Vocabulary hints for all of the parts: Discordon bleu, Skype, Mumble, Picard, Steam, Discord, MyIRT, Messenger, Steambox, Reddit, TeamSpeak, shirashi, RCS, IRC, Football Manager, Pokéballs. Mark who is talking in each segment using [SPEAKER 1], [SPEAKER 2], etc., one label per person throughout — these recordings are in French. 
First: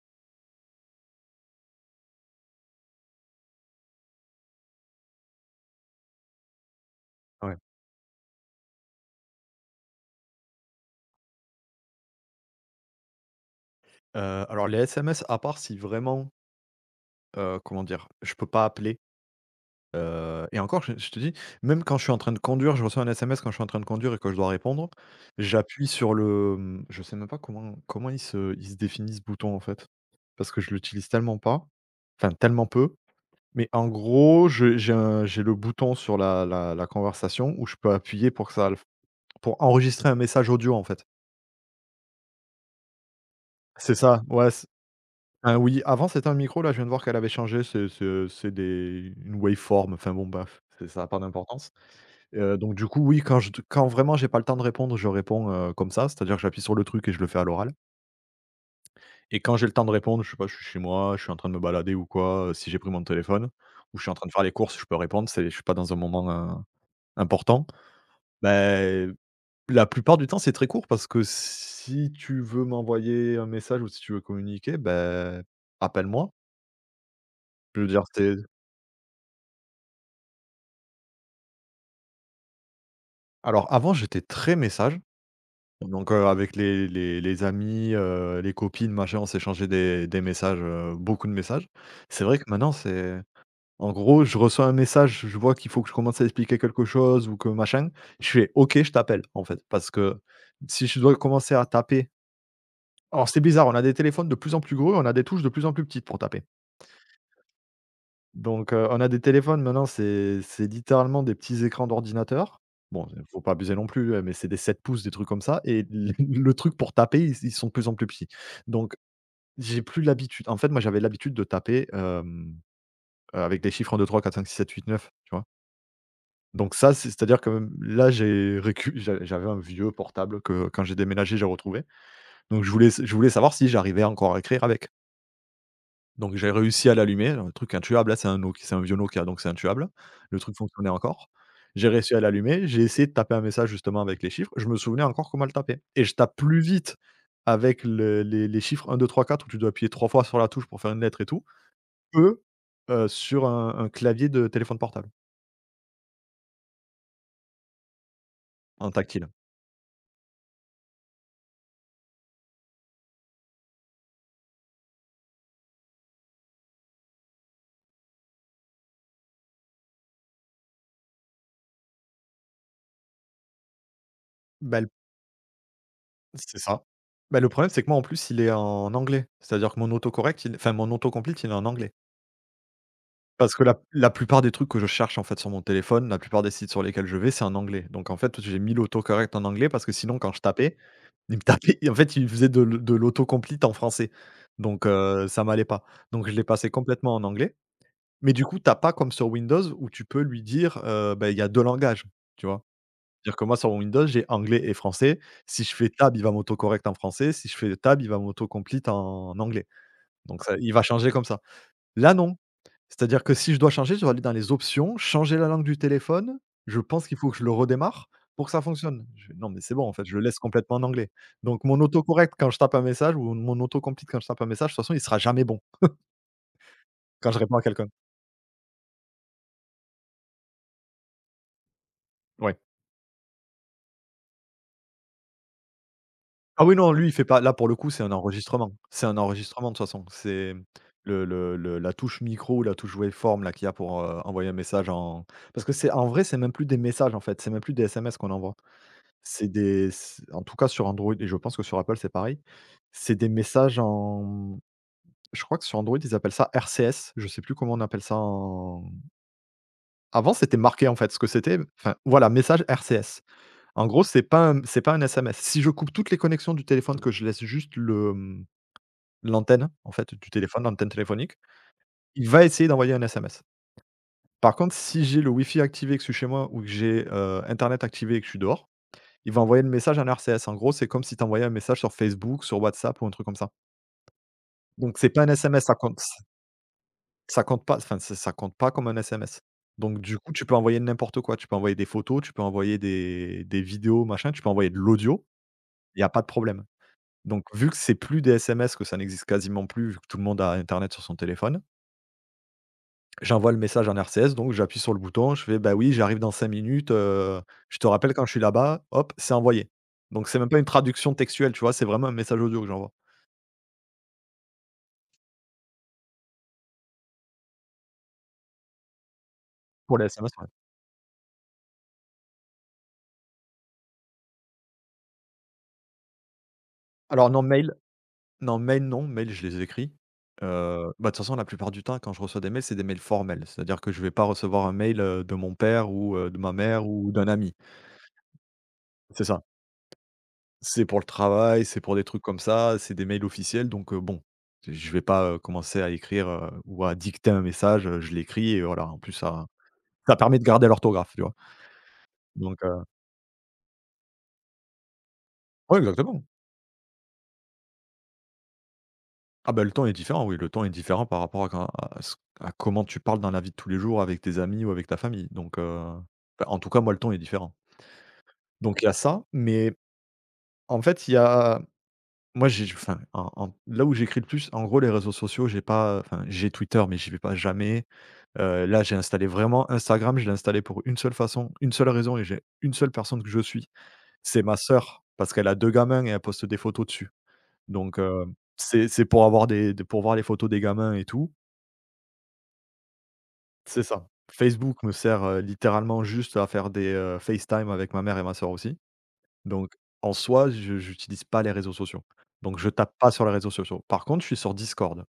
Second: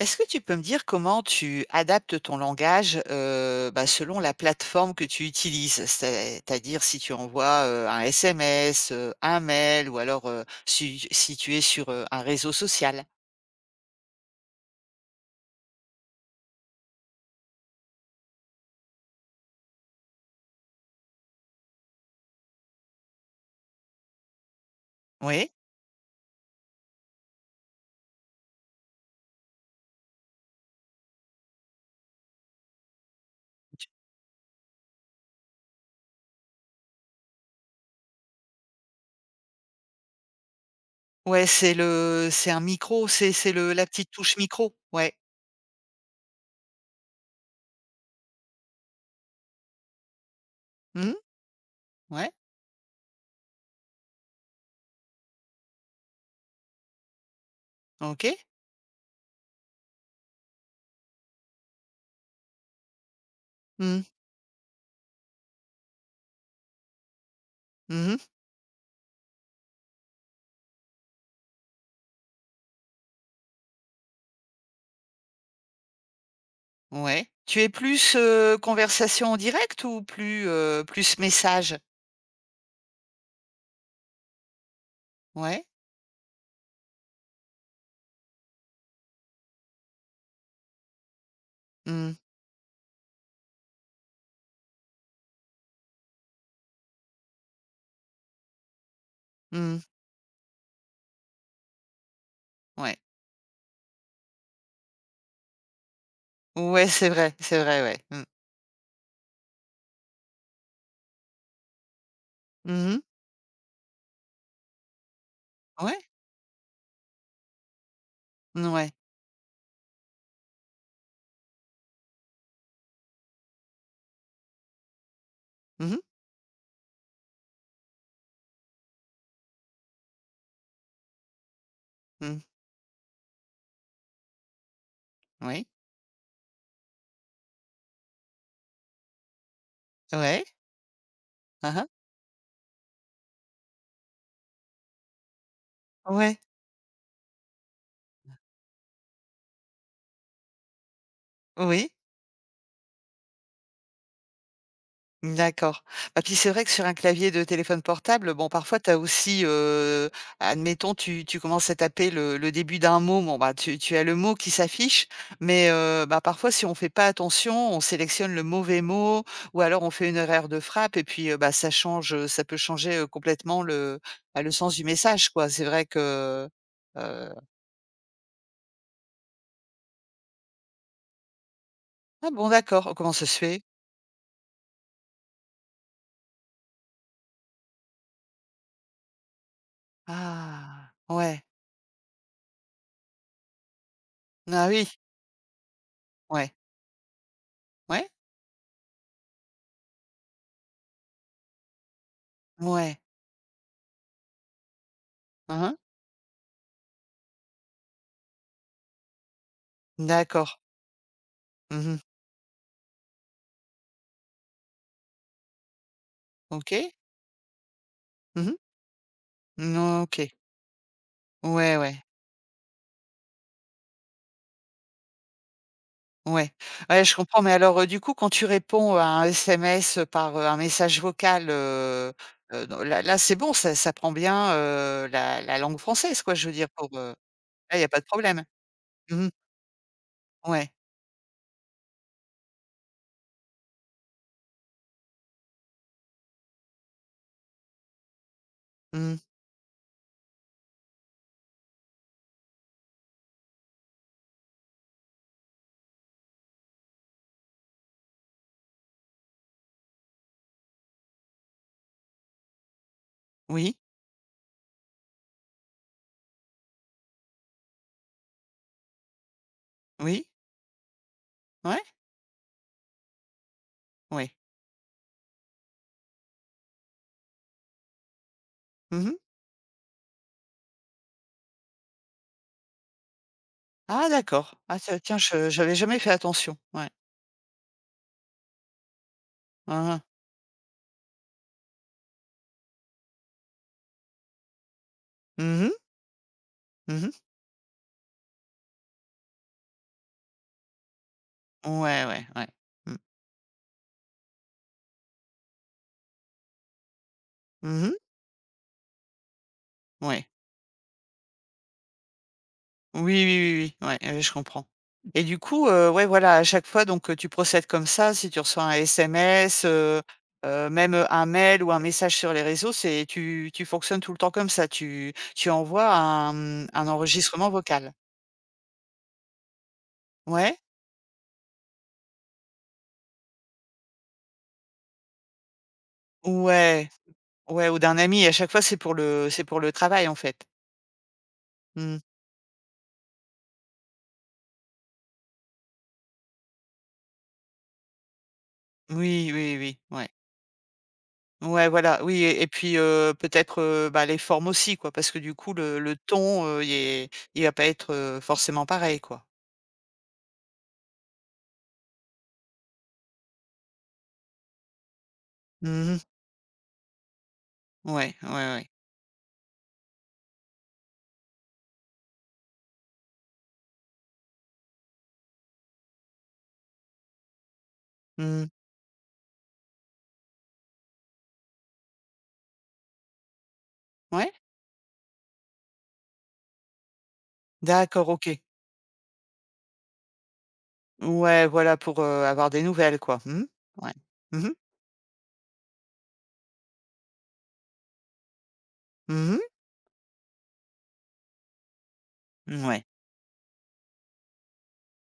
[SPEAKER 1] Est-ce que tu peux me dire comment tu adaptes ton langage, bah, selon la plateforme que tu utilises? C'est-à-dire si tu
[SPEAKER 2] Ouais.
[SPEAKER 1] envoies, un SMS, un mail ou alors, si tu es sur, un réseau social?
[SPEAKER 2] Alors les SMS, à part si vraiment, comment dire? Je peux pas appeler, et encore, je te dis, même quand je suis en train de conduire, je reçois un SMS quand je suis en train de conduire et que je dois répondre,
[SPEAKER 1] Oui.
[SPEAKER 2] j'appuie sur le, je sais même pas comment il se définit ce bouton, en fait? Parce que je l'utilise tellement pas, enfin tellement peu, mais
[SPEAKER 1] Tu
[SPEAKER 2] en gros, je j'ai un j'ai le bouton sur la conversation où je peux appuyer pour que ça le pour enregistrer un message audio, en fait.
[SPEAKER 1] ouais, c'est le c'est un micro, c'est le la
[SPEAKER 2] C'est
[SPEAKER 1] petite
[SPEAKER 2] ça,
[SPEAKER 1] touche
[SPEAKER 2] ouais.
[SPEAKER 1] micro, ouais.
[SPEAKER 2] Ah oui, avant c'était un micro, là je viens de voir qu'elle avait changé, c'est des une waveform, enfin bon bref, c'est ça a
[SPEAKER 1] Mmh,
[SPEAKER 2] pas d'importance.
[SPEAKER 1] ouais,
[SPEAKER 2] Donc du coup oui, quand vraiment j'ai pas le temps de répondre, je réponds, comme ça, c'est-à-dire que j'appuie sur le truc et je le fais à l'oral.
[SPEAKER 1] OK.
[SPEAKER 2] Et quand j'ai le temps de répondre, je sais pas, je suis chez moi, je suis en train de me balader ou quoi, si j'ai pris mon téléphone ou
[SPEAKER 1] Mmh.
[SPEAKER 2] je suis en train de faire les courses, je peux répondre, c'est je suis pas dans un moment, important.
[SPEAKER 1] Mmh.
[SPEAKER 2] Beh, la plupart du temps c'est très court parce que si tu veux m'envoyer un message ou si tu veux communiquer, beh, appelle-moi.
[SPEAKER 1] Ouais. Tu es
[SPEAKER 2] Je veux dire
[SPEAKER 1] plus,
[SPEAKER 2] c'est
[SPEAKER 1] conversation en direct ou plus message?
[SPEAKER 2] Alors avant, j'étais très message,
[SPEAKER 1] Ouais.
[SPEAKER 2] donc avec les amis, les copines, machin, on s'échangeait des messages, beaucoup de messages.
[SPEAKER 1] Mmh.
[SPEAKER 2] C'est vrai que maintenant, c'est en gros, je reçois un message, je vois qu'il faut que je commence à expliquer quelque chose ou que machin, je fais: «OK, je t'appelle», en fait,
[SPEAKER 1] Mmh.
[SPEAKER 2] parce que si je dois commencer à taper
[SPEAKER 1] Ouais.
[SPEAKER 2] alors c'est bizarre, on a des téléphones de plus en plus gros, on a des touches de plus en plus petites pour taper.
[SPEAKER 1] Ouais, c'est vrai, ouais. Mmh.
[SPEAKER 2] Donc on a des téléphones maintenant, c'est littéralement des petits écrans d'ordinateur.
[SPEAKER 1] Mmh.
[SPEAKER 2] Bon, il faut pas abuser non plus, mais c'est des 7 pouces, des trucs comme ça et
[SPEAKER 1] Ouais.
[SPEAKER 2] l le truc pour taper, ils sont de plus en plus petits.
[SPEAKER 1] N ouais.
[SPEAKER 2] Donc j'ai plus l'habitude en fait, moi, j'avais l'habitude de taper, avec des chiffres un, deux, trois, quatre, cinq, six, sept, huit, neuf. Tu vois?
[SPEAKER 1] Mmh mh.
[SPEAKER 2] Donc ça, c'est-à-dire que là, j'ai récu j'a j'avais un vieux portable que quand j'ai déménagé, j'ai retrouvé.
[SPEAKER 1] Mmh.
[SPEAKER 2] Donc je voulais savoir si j'arrivais encore à écrire avec.
[SPEAKER 1] Oui.
[SPEAKER 2] Donc j'ai réussi à l'allumer, un truc intuable, là, c'est un vieux Nokia, donc c'est intuable. Le
[SPEAKER 1] Ouais.
[SPEAKER 2] truc fonctionnait encore.
[SPEAKER 1] Hein hein.
[SPEAKER 2] J'ai réussi à l'allumer, j'ai essayé de taper un message justement avec les chiffres, je me souvenais encore comment le taper et je tape
[SPEAKER 1] Ouais.
[SPEAKER 2] plus vite avec le les chiffres un deux trois quatre où tu dois appuyer 3 fois sur la touche pour faire une lettre et tout,
[SPEAKER 1] Oui.
[SPEAKER 2] que, sur un clavier de téléphone portable,
[SPEAKER 1] D'accord. Bah, puis c'est vrai que sur un clavier de téléphone portable, bon, parfois, tu
[SPEAKER 2] en
[SPEAKER 1] as
[SPEAKER 2] tactile.
[SPEAKER 1] aussi, admettons, tu commences à taper le début d'un mot, bon, bah, tu as le mot qui s'affiche, mais bah, parfois, si on fait pas attention, on sélectionne le mauvais mot ou alors on fait une erreur de frappe et puis, bah, ça change, ça peut changer, complètement le, bah, le sens
[SPEAKER 2] Bah,
[SPEAKER 1] du
[SPEAKER 2] le
[SPEAKER 1] message, quoi.
[SPEAKER 2] C'est ça.
[SPEAKER 1] Heu
[SPEAKER 2] Bah, le problème, c'est que moi, en plus, il est en anglais. C'est-à-dire que mon autocorrect, il enfin mon autocomplete, il est en anglais.
[SPEAKER 1] Ah bon d'accord, oh, comment ça se
[SPEAKER 2] Parce
[SPEAKER 1] fait?
[SPEAKER 2] que la plupart des trucs que je cherche, en fait, sur mon téléphone, la plupart des sites sur lesquels je vais, c'est en anglais. Donc en fait, j'ai mis l'autocorrect en anglais parce que sinon quand je tapais,
[SPEAKER 1] Ah
[SPEAKER 2] il me
[SPEAKER 1] ouais,
[SPEAKER 2] tapait en fait, il faisait de l'auto-complete en français.
[SPEAKER 1] ah oui,
[SPEAKER 2] Donc ça m'allait pas. Donc je l'ai
[SPEAKER 1] ouais,
[SPEAKER 2] passé complètement en anglais.
[SPEAKER 1] ouais,
[SPEAKER 2] Mais du coup, t'as pas comme sur Windows où tu peux lui dire, bah, il y a 2 langages, tu vois?
[SPEAKER 1] ouais,
[SPEAKER 2] C'est-à-dire que moi, sur Windows, j'ai anglais et français.
[SPEAKER 1] hein
[SPEAKER 2] Si je
[SPEAKER 1] hein.
[SPEAKER 2] fais tab, il va m'autocorrect en français. Si je fais tab, il va mauto en anglais. Donc
[SPEAKER 1] D'accord.
[SPEAKER 2] ça il va changer comme ça.
[SPEAKER 1] Mmh.
[SPEAKER 2] Là non. C'est-à-dire que si je dois changer, je dois aller dans les options, changer la langue du téléphone. Je
[SPEAKER 1] OK.
[SPEAKER 2] pense qu'il faut que je le redémarre
[SPEAKER 1] Mmh
[SPEAKER 2] pour que
[SPEAKER 1] mh.
[SPEAKER 2] ça fonctionne. Je fais: «Non mais c'est bon en fait, je le
[SPEAKER 1] OK.
[SPEAKER 2] laisse complètement en anglais». Donc
[SPEAKER 1] Ouais,
[SPEAKER 2] mon
[SPEAKER 1] ouais,
[SPEAKER 2] autocorrect quand je tape un message ou mon autocomplete quand je tape un message, de toute façon, il sera jamais bon
[SPEAKER 1] ouais. Ouais, je
[SPEAKER 2] quand je
[SPEAKER 1] comprends mais
[SPEAKER 2] réponds à
[SPEAKER 1] alors,
[SPEAKER 2] quelqu'un.
[SPEAKER 1] du coup, quand tu réponds à un SMS, par, un message vocal,
[SPEAKER 2] Ouais.
[SPEAKER 1] dans là, c'est bon, ça prend bien, la langue française, quoi, je veux
[SPEAKER 2] Ah
[SPEAKER 1] dire
[SPEAKER 2] oui,
[SPEAKER 1] pour,
[SPEAKER 2] non, lui, il fait pas là pour le
[SPEAKER 1] là, il y a
[SPEAKER 2] coup,
[SPEAKER 1] pas
[SPEAKER 2] c'est
[SPEAKER 1] de
[SPEAKER 2] un
[SPEAKER 1] problème.
[SPEAKER 2] enregistrement. C'est un
[SPEAKER 1] Mmh.
[SPEAKER 2] enregistrement de toute façon. C'est
[SPEAKER 1] Ouais.
[SPEAKER 2] le la touche micro ou la touche waveform là qu'il y a pour, envoyer un message en parce que c'est en vrai, c'est même plus des messages en fait, c'est même plus des SMS qu'on envoie.
[SPEAKER 1] Mmh.
[SPEAKER 2] C'est des c En tout cas sur Android et je pense que sur Apple c'est pareil, c'est des messages en je crois que sur Android ils appellent ça RCS. Je sais plus comment on appelle ça en avant c'était marqué en fait ce que c'était, enfin voilà, message RCS.
[SPEAKER 1] Oui,
[SPEAKER 2] En gros c'est pas un SMS. Si je coupe toutes les connexions du téléphone, que je laisse juste l'antenne en fait
[SPEAKER 1] oui,
[SPEAKER 2] du téléphone, l'antenne téléphonique,
[SPEAKER 1] ouais,
[SPEAKER 2] il va essayer d'envoyer un SMS.
[SPEAKER 1] oui.
[SPEAKER 2] Par contre si j'ai le Wi-Fi activé et que je suis chez moi ou que j'ai, internet activé et que je suis dehors,
[SPEAKER 1] Mmh.
[SPEAKER 2] il va envoyer le message en RCS. En gros, c'est comme si tu envoyais un message sur Facebook, sur WhatsApp ou un truc comme ça.
[SPEAKER 1] Ah d'accord. Ah
[SPEAKER 2] Donc c'est
[SPEAKER 1] tiens,
[SPEAKER 2] pas un
[SPEAKER 1] je
[SPEAKER 2] SMS,
[SPEAKER 1] j'avais jamais fait attention. Ouais.
[SPEAKER 2] ça compte pas, enfin ç ça compte pas comme un SMS.
[SPEAKER 1] Hein,
[SPEAKER 2] Donc
[SPEAKER 1] hein.
[SPEAKER 2] du coup, tu peux envoyer n'importe quoi. Tu peux envoyer des photos, tu peux envoyer des vidéos, machin, tu peux envoyer de l'audio,
[SPEAKER 1] Mmh mh.
[SPEAKER 2] il y a pas de problème.
[SPEAKER 1] Mmh.
[SPEAKER 2] Donc vu que c'est plus des SMS, que ça n'existe quasiment plus, vu que tout le monde a internet sur son téléphone,
[SPEAKER 1] Ouais, ouais, ouais. Mmh.
[SPEAKER 2] j'envoie le message en RCS, donc j'appuie sur le bouton, je fais: «Bah oui, j'arrive dans 5 minutes, je te
[SPEAKER 1] Mmh.
[SPEAKER 2] rappelle quand je suis là-bas», hop, c'est envoyé.
[SPEAKER 1] Ouais.
[SPEAKER 2] Donc c'est même pas une traduction textuelle, tu vois? C'est vraiment un message audio que j'envoie.
[SPEAKER 1] Oui, oui, oui, oui. Ouais, ouais, je comprends. Et du coup, ouais, voilà, à chaque fois donc tu procèdes comme ça. Si tu reçois un SMS,
[SPEAKER 2] Pour les SMS, ouais.
[SPEAKER 1] même, un mail ou un message sur les réseaux, c'est tu fonctionnes tout le temps comme ça? Tu envoies un,
[SPEAKER 2] Alors non,
[SPEAKER 1] enregistrement
[SPEAKER 2] mail
[SPEAKER 1] vocal?
[SPEAKER 2] non, mail non, mail je les écris.
[SPEAKER 1] Ouais?
[SPEAKER 2] Bah, de toute façon, la plupart du temps, quand je reçois des mails, c'est des mails formels. C'est-à-dire que je vais pas recevoir un mail, de mon père ou de ma mère
[SPEAKER 1] Ouais,
[SPEAKER 2] ou d'un ami.
[SPEAKER 1] ouais, ou d'un ami. À chaque fois, c'est pour
[SPEAKER 2] C'est ça.
[SPEAKER 1] le travail, en fait?
[SPEAKER 2] C'est pour le travail, c'est pour
[SPEAKER 1] Mmh.
[SPEAKER 2] des trucs comme ça, c'est des mails officiels donc bon, je vais pas, commencer à écrire, ou à dicter un message, je l'écris et voilà. En plus,
[SPEAKER 1] Oui,
[SPEAKER 2] ça
[SPEAKER 1] oui, oui, ouais.
[SPEAKER 2] ça permet de garder l'orthographe, tu vois?
[SPEAKER 1] Ouais, voilà, oui et
[SPEAKER 2] Donc
[SPEAKER 1] puis, peut-être, bah, les formes aussi quoi, parce que du coup
[SPEAKER 2] ouais,
[SPEAKER 1] le
[SPEAKER 2] exactement.
[SPEAKER 1] ton, il va pas être, forcément pareil quoi.
[SPEAKER 2] Ah bah, le temps est différent, oui, le temps est différent par rapport à quand à ce à comment tu parles dans la vie de tous les jours avec tes amis ou avec ta famille, donc
[SPEAKER 1] Mmh.
[SPEAKER 2] enfin, en tout cas, moi, le temps est différent.
[SPEAKER 1] Ouais, ouais, ouais.
[SPEAKER 2] Donc il y a ça, mais en fait, il y a moi, j'ai enfin, en en là où j'écris le plus, en gros, les réseaux sociaux, j'ai pas enfin, j'ai Twitter, mais j'y vais pas jamais.
[SPEAKER 1] Mmh.
[SPEAKER 2] Là, j'ai installé vraiment Instagram, je l'ai installé pour une seule façon, une seule raison et j'ai une seule personne que je suis,
[SPEAKER 1] Ouais?
[SPEAKER 2] c'est ma sœur, parce qu'elle a 2 gamins et elle poste des photos dessus. Donc
[SPEAKER 1] D'accord, OK.
[SPEAKER 2] c'est pour voir les photos des gamins et tout.
[SPEAKER 1] Ouais, voilà pour, avoir des nouvelles quoi. Mmh.
[SPEAKER 2] C'est
[SPEAKER 1] Ouais.
[SPEAKER 2] ça.
[SPEAKER 1] Mmh mh.
[SPEAKER 2] Facebook me sert, littéralement juste à faire des, FaceTime avec ma mère et ma sœur aussi.
[SPEAKER 1] Mmh.
[SPEAKER 2] Donc en soi, je n'utilise pas les réseaux sociaux. Donc je
[SPEAKER 1] Ouais.
[SPEAKER 2] tape pas sur les réseaux sociaux. Par contre, je suis sur Discord.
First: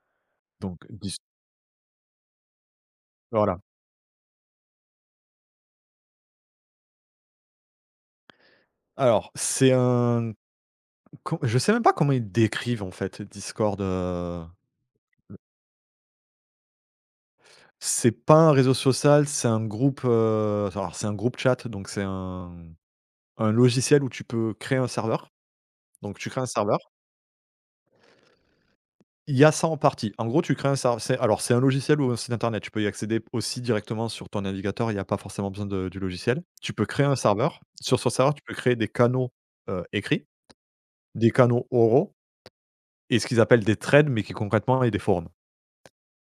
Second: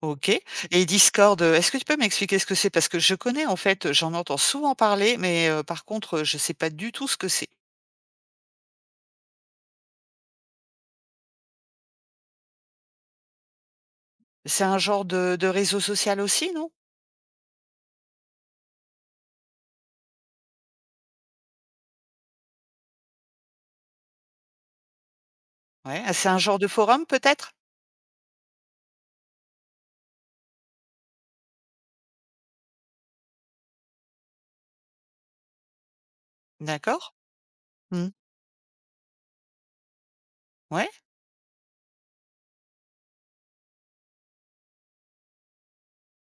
[SPEAKER 1] OK et
[SPEAKER 2] Donc Dis
[SPEAKER 1] Discord, est-ce que tu peux m'expliquer ce que c'est? Parce que je connais en
[SPEAKER 2] voilà.
[SPEAKER 1] fait, j'en entends souvent parler mais par contre, je sais pas du tout ce que c'est.
[SPEAKER 2] Alors c'est un co je sais même pas comment ils décrivent en fait Discord,
[SPEAKER 1] C'est un genre de réseau social aussi, non?
[SPEAKER 2] c'est pas un réseau social, c'est un groupe, alors c'est un groupe chat, donc c'est un logiciel où tu peux créer un serveur.
[SPEAKER 1] Ouais, ah
[SPEAKER 2] Donc
[SPEAKER 1] c'est
[SPEAKER 2] tu
[SPEAKER 1] un
[SPEAKER 2] crées un
[SPEAKER 1] genre de
[SPEAKER 2] serveur.
[SPEAKER 1] forum peut-être?
[SPEAKER 2] Il y a ça en partie. En gros, tu crées un serv alors c'est un logiciel ou un site internet. Tu peux y accéder aussi directement sur ton navigateur, il n'y a pas forcément besoin de du logiciel. Tu peux créer
[SPEAKER 1] D'accord.
[SPEAKER 2] un serveur. Sur
[SPEAKER 1] Mmh.
[SPEAKER 2] ce serveur, tu peux créer des canaux, écrits,
[SPEAKER 1] Ouais,
[SPEAKER 2] des canaux oraux et ce qu'ils appellent des threads, mais qui concrètement est des forums.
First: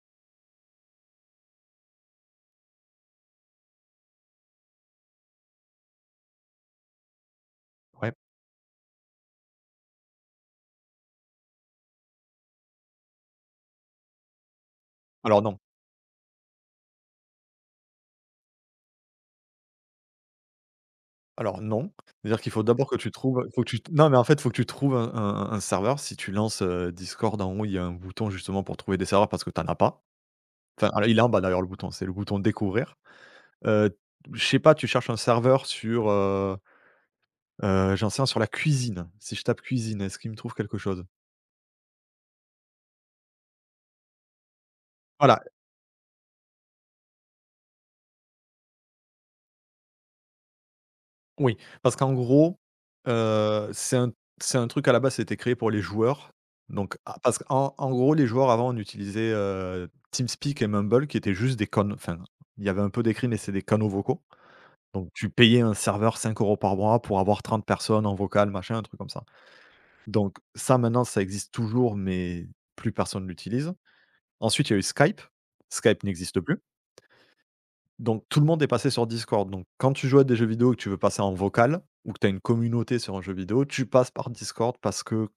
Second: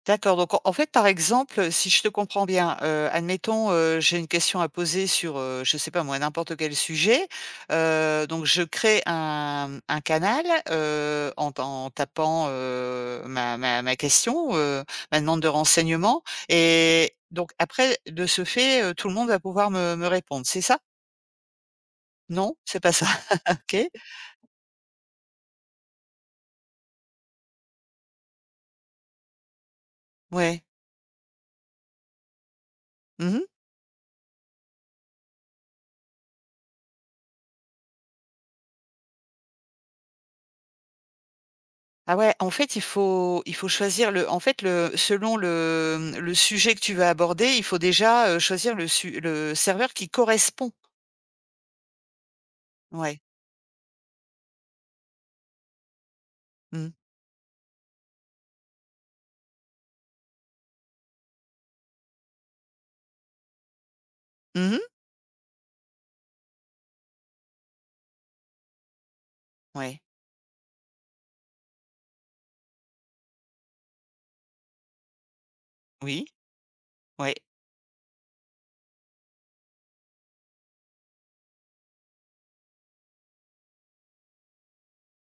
[SPEAKER 1] d'accord, donc en fait, par exemple, si je te comprends bien, admettons, j'ai une question à poser sur, je sais pas moi, n'importe quel sujet,
[SPEAKER 2] Ouais.
[SPEAKER 1] donc je crée un canal, en tapant, ma question, ma demande
[SPEAKER 2] Alors
[SPEAKER 1] de
[SPEAKER 2] non,
[SPEAKER 1] renseignement et donc après, de ce fait, tout le monde va pouvoir me répondre, c'est ça?
[SPEAKER 2] alors non. C'est-à-dire qu'il
[SPEAKER 1] Non?
[SPEAKER 2] faut
[SPEAKER 1] C'est
[SPEAKER 2] d'abord
[SPEAKER 1] pas
[SPEAKER 2] que
[SPEAKER 1] ça?
[SPEAKER 2] tu trouves, faut que tu
[SPEAKER 1] OK.
[SPEAKER 2] non, mais en fait, il faut que tu trouves un serveur. Si tu lances, Discord, en haut, il y a un bouton justement pour trouver des serveurs parce que tu en as pas.
[SPEAKER 1] Ouais.
[SPEAKER 2] Enfin, alors il est en bas d'ailleurs le bouton, c'est le bouton découvrir.
[SPEAKER 1] Mmh.
[SPEAKER 2] Heu, je sais pas, tu cherches un serveur sur, j'en sais rien, sur la cuisine. Si je tape cuisine, est-ce qu'il me trouve quelque chose?
[SPEAKER 1] Ah ouais, en fait, il faut choisir le en fait, le selon
[SPEAKER 2] Voilà,
[SPEAKER 1] le sujet que tu vas aborder, il faut déjà, choisir le serveur qui correspond.
[SPEAKER 2] oui, parce qu'en gros,
[SPEAKER 1] Ouais.
[SPEAKER 2] heu, c'est un c'est un truc à la base, c'était créé pour les joueurs.
[SPEAKER 1] Mmh.
[SPEAKER 2] Donc ah, parce qu'en en gros, les joueurs avant, on utilisait, TeamSpeak et Mumble qui étaient juste des connes enfin, il y avait un peu d'écrit, mais c'est des canaux vocaux.
[SPEAKER 1] Mmh.
[SPEAKER 2] Donc tu payais un serveur 5 € par mois pour avoir 30 personnes en vocal, machin, un truc comme ça.
[SPEAKER 1] Ouais.
[SPEAKER 2] Donc ça, maintenant, ça existe toujours, mais plus personne l'utilise. Ensuite, il y a eu Skype. Skype
[SPEAKER 1] Oui.
[SPEAKER 2] n'existe plus.
[SPEAKER 1] Ouais.
[SPEAKER 2] Donc, tout le monde est passé sur Discord. Donc, quand tu joues à des jeux vidéo et que tu veux passer en vocal ou que tu as une communauté sur un jeu vidéo, tu passes par Discord parce que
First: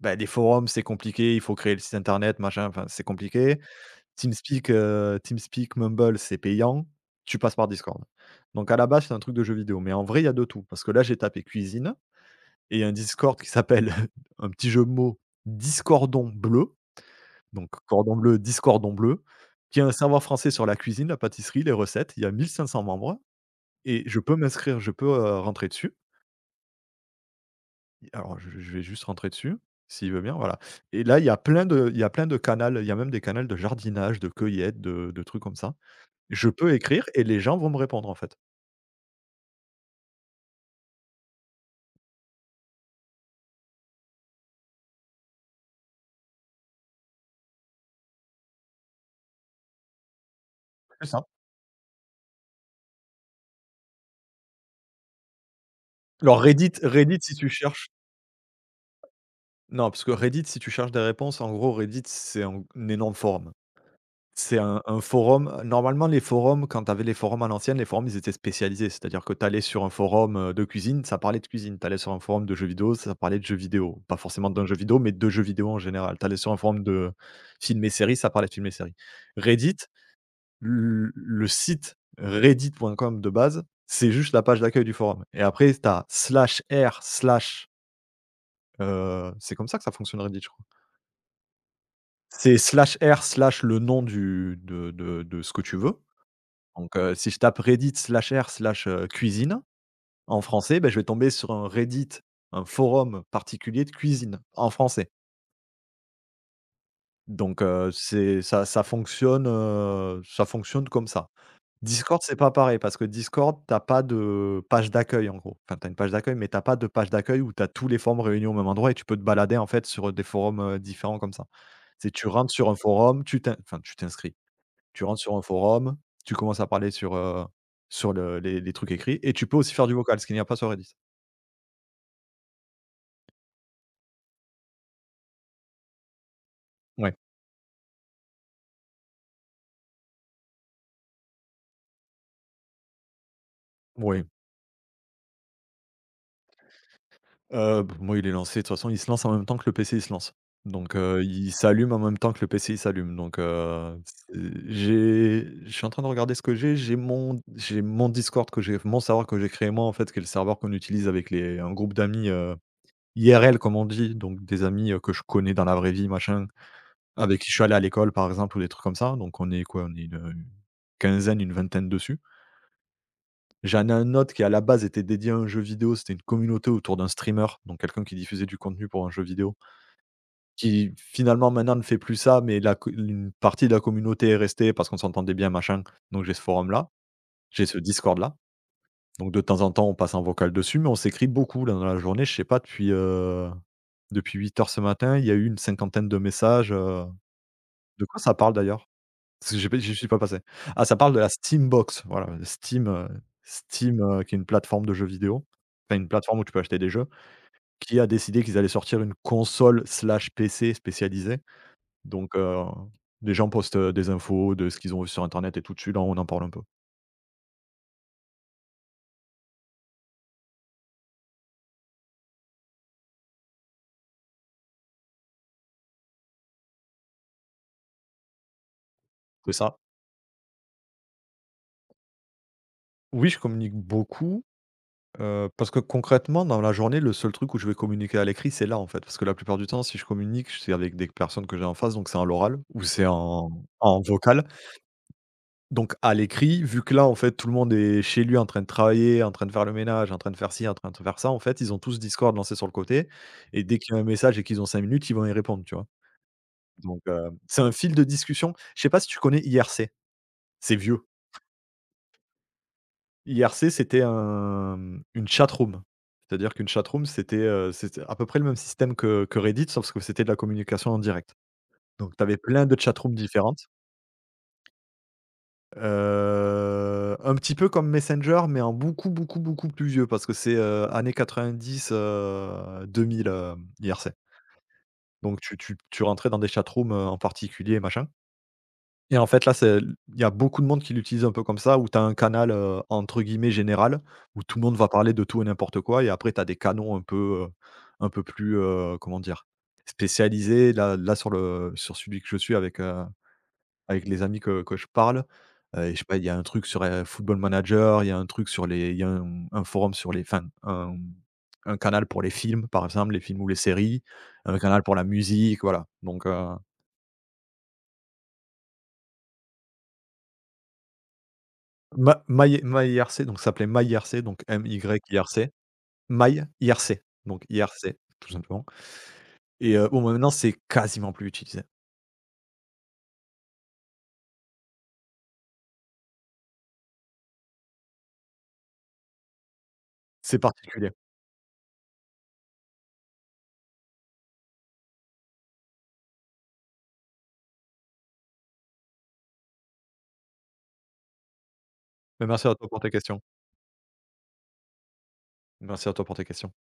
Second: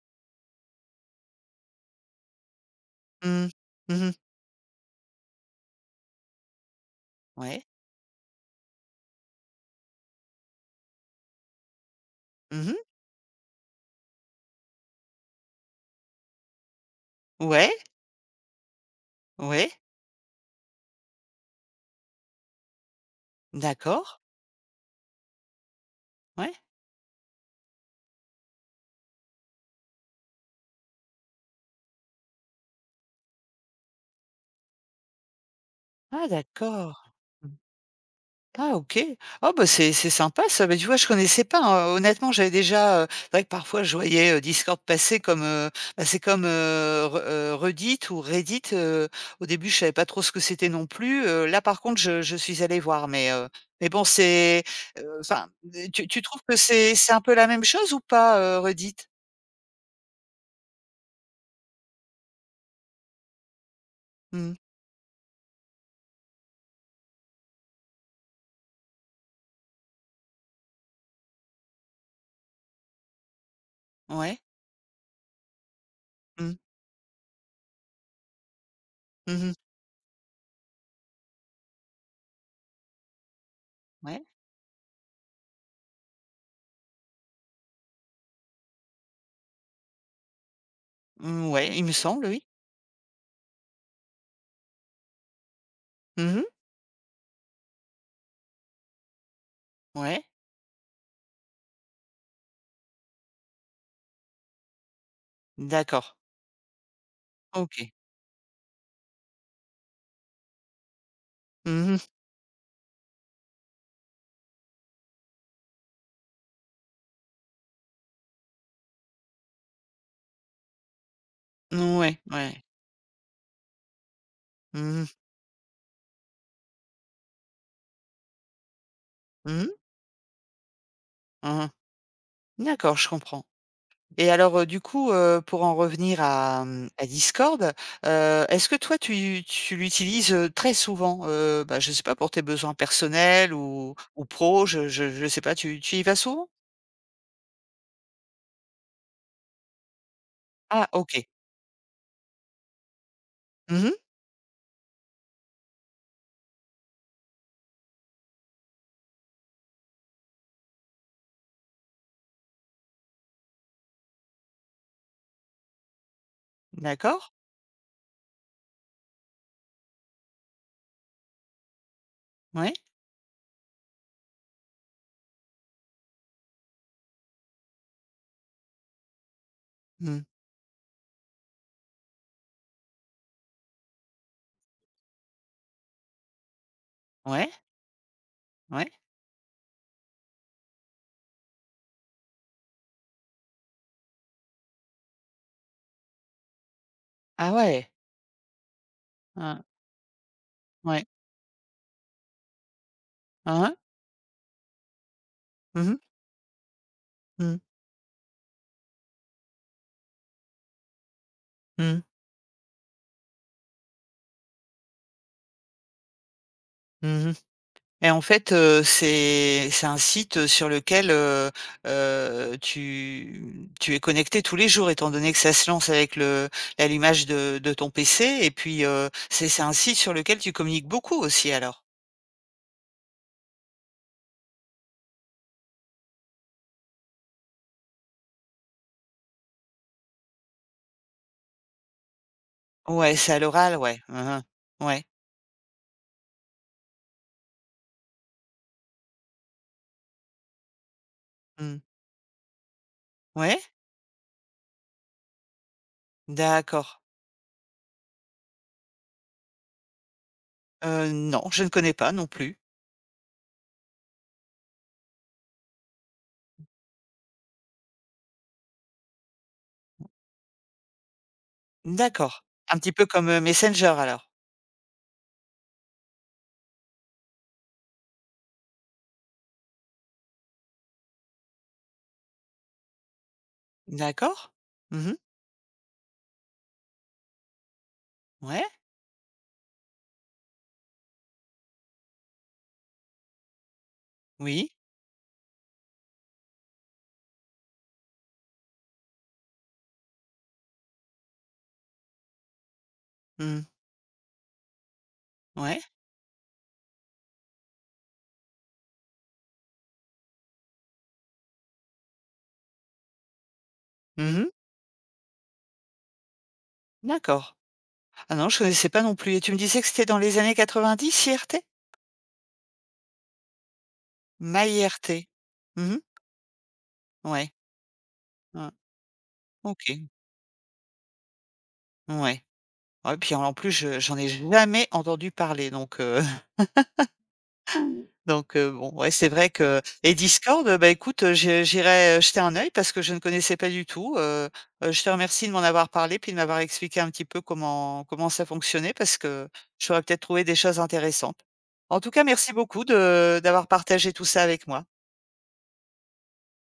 [SPEAKER 2] bah, les forums, c'est compliqué. Il faut créer le site internet, machin, enfin, c'est
[SPEAKER 1] Mmh.
[SPEAKER 2] compliqué.
[SPEAKER 1] Mmh.
[SPEAKER 2] TeamSpeak, Mumble, c'est payant. Tu passes
[SPEAKER 1] Ouais.
[SPEAKER 2] par Discord. Donc, à la base, c'est un truc de jeu vidéo. Mais en vrai, il y a de tout. Parce que là, j'ai tapé cuisine
[SPEAKER 1] Mmh.
[SPEAKER 2] et il y a un Discord qui s'appelle, un petit jeu de mots, Discordon bleu,
[SPEAKER 1] Ouais.
[SPEAKER 2] donc cordon bleu, 10 cordons bleus,
[SPEAKER 1] Ouais.
[SPEAKER 2] qui a un savoir français sur la cuisine, la pâtisserie, les recettes. Il y a 1 500 membres et
[SPEAKER 1] D'accord.
[SPEAKER 2] je peux m'inscrire, je peux, rentrer dessus.
[SPEAKER 1] Ouais.
[SPEAKER 2] Alors je vais juste rentrer dessus, s'il veut bien, voilà. Et là, il y a plein de il y a plein de canals, il y a même des canals de jardinage, de cueillette, de trucs comme ça.
[SPEAKER 1] Ah
[SPEAKER 2] Je peux
[SPEAKER 1] d'accord.
[SPEAKER 2] écrire et les gens vont me répondre, en fait.
[SPEAKER 1] Ah OK. Ah bah, c'est sympa ça. Bah, tu vois, je connaissais pas, honnêtement, j'avais déjà, c'est vrai que parfois je voyais, Discord passer comme, bah, c'est comme, Re Reddit, au début, je savais pas trop ce que c'était non
[SPEAKER 2] C'est
[SPEAKER 1] plus,
[SPEAKER 2] ça.
[SPEAKER 1] là par contre, je suis allée voir mais bon c'est, enfin, tu trouves
[SPEAKER 2] Alors
[SPEAKER 1] que
[SPEAKER 2] Reddit
[SPEAKER 1] c'est
[SPEAKER 2] Reddit,
[SPEAKER 1] un peu
[SPEAKER 2] si
[SPEAKER 1] la
[SPEAKER 2] tu
[SPEAKER 1] même
[SPEAKER 2] cherches
[SPEAKER 1] chose ou pas, Reddit?
[SPEAKER 2] non, parce que Reddit, si tu cherches des réponses, en gros, Reddit, c'est un énorme forum.
[SPEAKER 1] Mmh.
[SPEAKER 2] C'est un forum. Normalement, les forums, quand tu avais les forums à l'ancienne, les forums, ils étaient spécialisés. C'est-à-dire que tu allais sur un forum, de cuisine, ça parlait de cuisine. Tu allais sur un forum de jeux vidéo, ça parlait de jeux vidéo. Pas
[SPEAKER 1] Ouais.
[SPEAKER 2] forcément d'un jeu vidéo, mais de jeux vidéo en général. Tu allais
[SPEAKER 1] Mmh.
[SPEAKER 2] sur un forum de films et séries, ça parlait de films et séries.
[SPEAKER 1] Mmh.
[SPEAKER 2] Reddit, le site reddit.com de base, c'est
[SPEAKER 1] Ouais.
[SPEAKER 2] juste la page d'accueil du forum et après tu as slash r slash, c'est comme ça que ça fonctionne Reddit, je crois.
[SPEAKER 1] Mmh, ouais, il me semble, oui.
[SPEAKER 2] C'est slash r slash le nom du de ce que tu veux.
[SPEAKER 1] Mmh.
[SPEAKER 2] Donc, si je tape Reddit slash r slash, cuisine
[SPEAKER 1] Ouais.
[SPEAKER 2] en français, ben je vais tomber sur un Reddit, un forum particulier de cuisine en français.
[SPEAKER 1] D'accord.
[SPEAKER 2] Donc,
[SPEAKER 1] OK.
[SPEAKER 2] c'est ça fonctionne comme ça.
[SPEAKER 1] Mmh.
[SPEAKER 2] Discord, c'est pas pareil parce que Discord, t'as pas de page d'accueil en gros. Enfin, t'as une page d'accueil, mais t'as pas de page d'accueil où t'as tous les forums réunis au même endroit et tu peux te balader en fait sur des forums, différents comme ça. C'est
[SPEAKER 1] Ouais.
[SPEAKER 2] tu rentres
[SPEAKER 1] Ouais.
[SPEAKER 2] sur un forum, tu t'inscris.
[SPEAKER 1] Mmh
[SPEAKER 2] Tu
[SPEAKER 1] mh.
[SPEAKER 2] rentres sur un forum, tu commences à parler sur le les trucs écrits et tu peux
[SPEAKER 1] Mmh.
[SPEAKER 2] aussi faire du vocal, ce qu'il n'y a pas sur Reddit.
[SPEAKER 1] Mmh mh. D'accord, je comprends et alors, du coup, pour en revenir à,
[SPEAKER 2] Ouais,
[SPEAKER 1] Discord, est-ce que toi tu l'utilises, très souvent? Bah, je sais pas pour tes besoins personnels ou
[SPEAKER 2] oui.
[SPEAKER 1] pro, je sais pas, tu y vas souvent?
[SPEAKER 2] Moi, il est lancé, de toute façon, il se lance en même temps que le PC, il se lance.
[SPEAKER 1] Ah
[SPEAKER 2] Donc
[SPEAKER 1] OK.
[SPEAKER 2] il s'allume en même temps que le PC, il s'allume. Donc
[SPEAKER 1] Mmh.
[SPEAKER 2] c'est j'ai je suis en train de regarder ce que j'ai. J'ai mon Discord que J'ai mon serveur que j'ai créé moi, en fait, qui est le serveur qu'on utilise avec les un groupe d'amis, IRL, comme on dit, donc des amis, que je connais dans la vraie vie, machin.
[SPEAKER 1] D'accord.
[SPEAKER 2] Avec qui je suis allé à l'école, par exemple, ou des trucs comme ça, donc on est quoi? On est une quinzaine, une vingtaine dessus.
[SPEAKER 1] Ouais.
[SPEAKER 2] J'en ai un autre qui, à la base, était dédié à un jeu vidéo, c'était une communauté autour d'un streamer, donc quelqu'un qui diffusait du contenu pour un jeu vidéo,
[SPEAKER 1] Mmh.
[SPEAKER 2] qui finalement maintenant ne fait plus ça, mais la co une partie de la communauté est restée parce qu'on s'entendait bien, machin, donc j'ai ce forum-là,
[SPEAKER 1] Ouais,
[SPEAKER 2] j'ai ce Discord-là,
[SPEAKER 1] ouais.
[SPEAKER 2] donc de temps en temps, on passe en vocal dessus, mais on s'écrit beaucoup là, dans la journée, je sais pas, depuis 8 heures ce matin, il y a eu une cinquantaine de messages.
[SPEAKER 1] Ah ouais.
[SPEAKER 2] De quoi ça parle d'ailleurs? Parce que
[SPEAKER 1] Hein.
[SPEAKER 2] j'y suis pas passé. Ah, ça
[SPEAKER 1] Ouais.
[SPEAKER 2] parle de la Steambox, voilà,
[SPEAKER 1] Hein hein.
[SPEAKER 2] Steam, qui est une plateforme de jeux vidéo,
[SPEAKER 1] Mmh mh.
[SPEAKER 2] enfin une plateforme où tu peux acheter des jeux,
[SPEAKER 1] Mmh.
[SPEAKER 2] qui a décidé qu'ils allaient sortir une console/PC slash P C spécialisée.
[SPEAKER 1] Mmh.
[SPEAKER 2] Donc, les gens postent, des infos de ce qu'ils ont vu sur internet et tout dessus, là, on en parle un peu.
[SPEAKER 1] Mmh. Et en fait, c'est un site, sur lequel, tu es connecté tous les jours étant donné que ça se lance avec le l'allumage de ton PC et puis, c'est
[SPEAKER 2] C'est
[SPEAKER 1] c'est un
[SPEAKER 2] ça.
[SPEAKER 1] site sur lequel tu communiques beaucoup aussi alors?
[SPEAKER 2] Oui, je communique beaucoup, parce que concrètement, dans la journée, le seul truc où je vais communiquer à l'écrit, c'est là, en fait. Parce que la plupart du temps, si je communique, c'est avec des personnes que j'ai en face, donc c'est en l'oral ou c'est
[SPEAKER 1] Ouais, c'est à
[SPEAKER 2] en
[SPEAKER 1] l'oral, ouais.
[SPEAKER 2] en
[SPEAKER 1] Hein,
[SPEAKER 2] vocal.
[SPEAKER 1] hein. Ouais.
[SPEAKER 2] Donc à l'écrit, vu que là, en fait, tout le monde est chez lui en train de travailler, en train de faire le ménage, en train de faire ci, en train de faire ça, en fait, ils
[SPEAKER 1] Mmh.
[SPEAKER 2] ont tous Discord lancé sur le côté
[SPEAKER 1] Ouais?
[SPEAKER 2] et dès qu'il y a un message et qu'ils ont 5 minutes, ils vont y répondre, tu vois?
[SPEAKER 1] D'accord.
[SPEAKER 2] Donc c'est un fil de discussion. Je sais pas si tu connais IRC? C'est vieux.
[SPEAKER 1] Non, je ne connais pas non plus.
[SPEAKER 2] IRC, c'était un une chatroom. C'est-à-dire qu'une chatroom, c'était, c'était à peu près le même système que Reddit, sauf que c'était de la communication en direct. Donc tu avais
[SPEAKER 1] D'accord.
[SPEAKER 2] plein de
[SPEAKER 1] Un petit peu
[SPEAKER 2] chatrooms
[SPEAKER 1] comme,
[SPEAKER 2] différentes.
[SPEAKER 1] Messenger alors?
[SPEAKER 2] Un petit peu comme Messenger, mais en beaucoup, beaucoup, beaucoup plus vieux parce que c'est, années 90, 2000, IRC.
[SPEAKER 1] D'accord. Mmh mh.
[SPEAKER 2] Donc tu rentrais dans des chatrooms, en particulier, machin.
[SPEAKER 1] Ouais.
[SPEAKER 2] Et en fait, là, c'est il y a beaucoup de monde qui l'utilise un peu comme ça, où tu as un canal, entre guillemets «général», où tout le
[SPEAKER 1] Oui.
[SPEAKER 2] monde va parler de tout et n'importe quoi et après tu as des canons un peu plus, comment dire? Spécialisés. Là là sur le sur celui que je suis avec,
[SPEAKER 1] Mmh.
[SPEAKER 2] avec les amis que je parle,
[SPEAKER 1] Ouais.
[SPEAKER 2] et je sais pas, il y a un truc sur, Football Manager, il y a un truc sur les il y a un forum sur un canal pour les films, par exemple, les films ou les séries,
[SPEAKER 1] Mmh mh.
[SPEAKER 2] un canal pour la musique, voilà. Donc
[SPEAKER 1] D'accord. Ah non, je connaissais pas non plus et tu me disais que c'était dans les années 90 IRT?
[SPEAKER 2] ma my myIRC, donc ça s'appelait myIRC, donc
[SPEAKER 1] MyIRT?
[SPEAKER 2] MYIRC,
[SPEAKER 1] Mhm, mh.
[SPEAKER 2] myIRC, donc
[SPEAKER 1] Ouais.
[SPEAKER 2] IRC, tout simplement
[SPEAKER 1] Mmh.
[SPEAKER 2] et bon,
[SPEAKER 1] OK.
[SPEAKER 2] maintenant, c'est quasiment plus utilisé.
[SPEAKER 1] Ouais. Ouais, puis en plus je j'en ai jamais entendu parler donc donc bon, ouais, c'est vrai que et
[SPEAKER 2] C'est
[SPEAKER 1] Discord, bah,
[SPEAKER 2] particulier.
[SPEAKER 1] écoute, je j'irai, jeter un œil parce que je ne connaissais pas du tout, je te remercie de m'en avoir parlé puis de m'avoir expliqué un petit peu comment ça fonctionnait parce que j'aurais peut-être trouvé des choses intéressantes. En tout cas,
[SPEAKER 2] Mais merci
[SPEAKER 1] merci
[SPEAKER 2] à toi pour
[SPEAKER 1] beaucoup
[SPEAKER 2] tes questions.
[SPEAKER 1] de d'avoir partagé tout ça avec moi.
[SPEAKER 2] Merci à toi pour tes questions.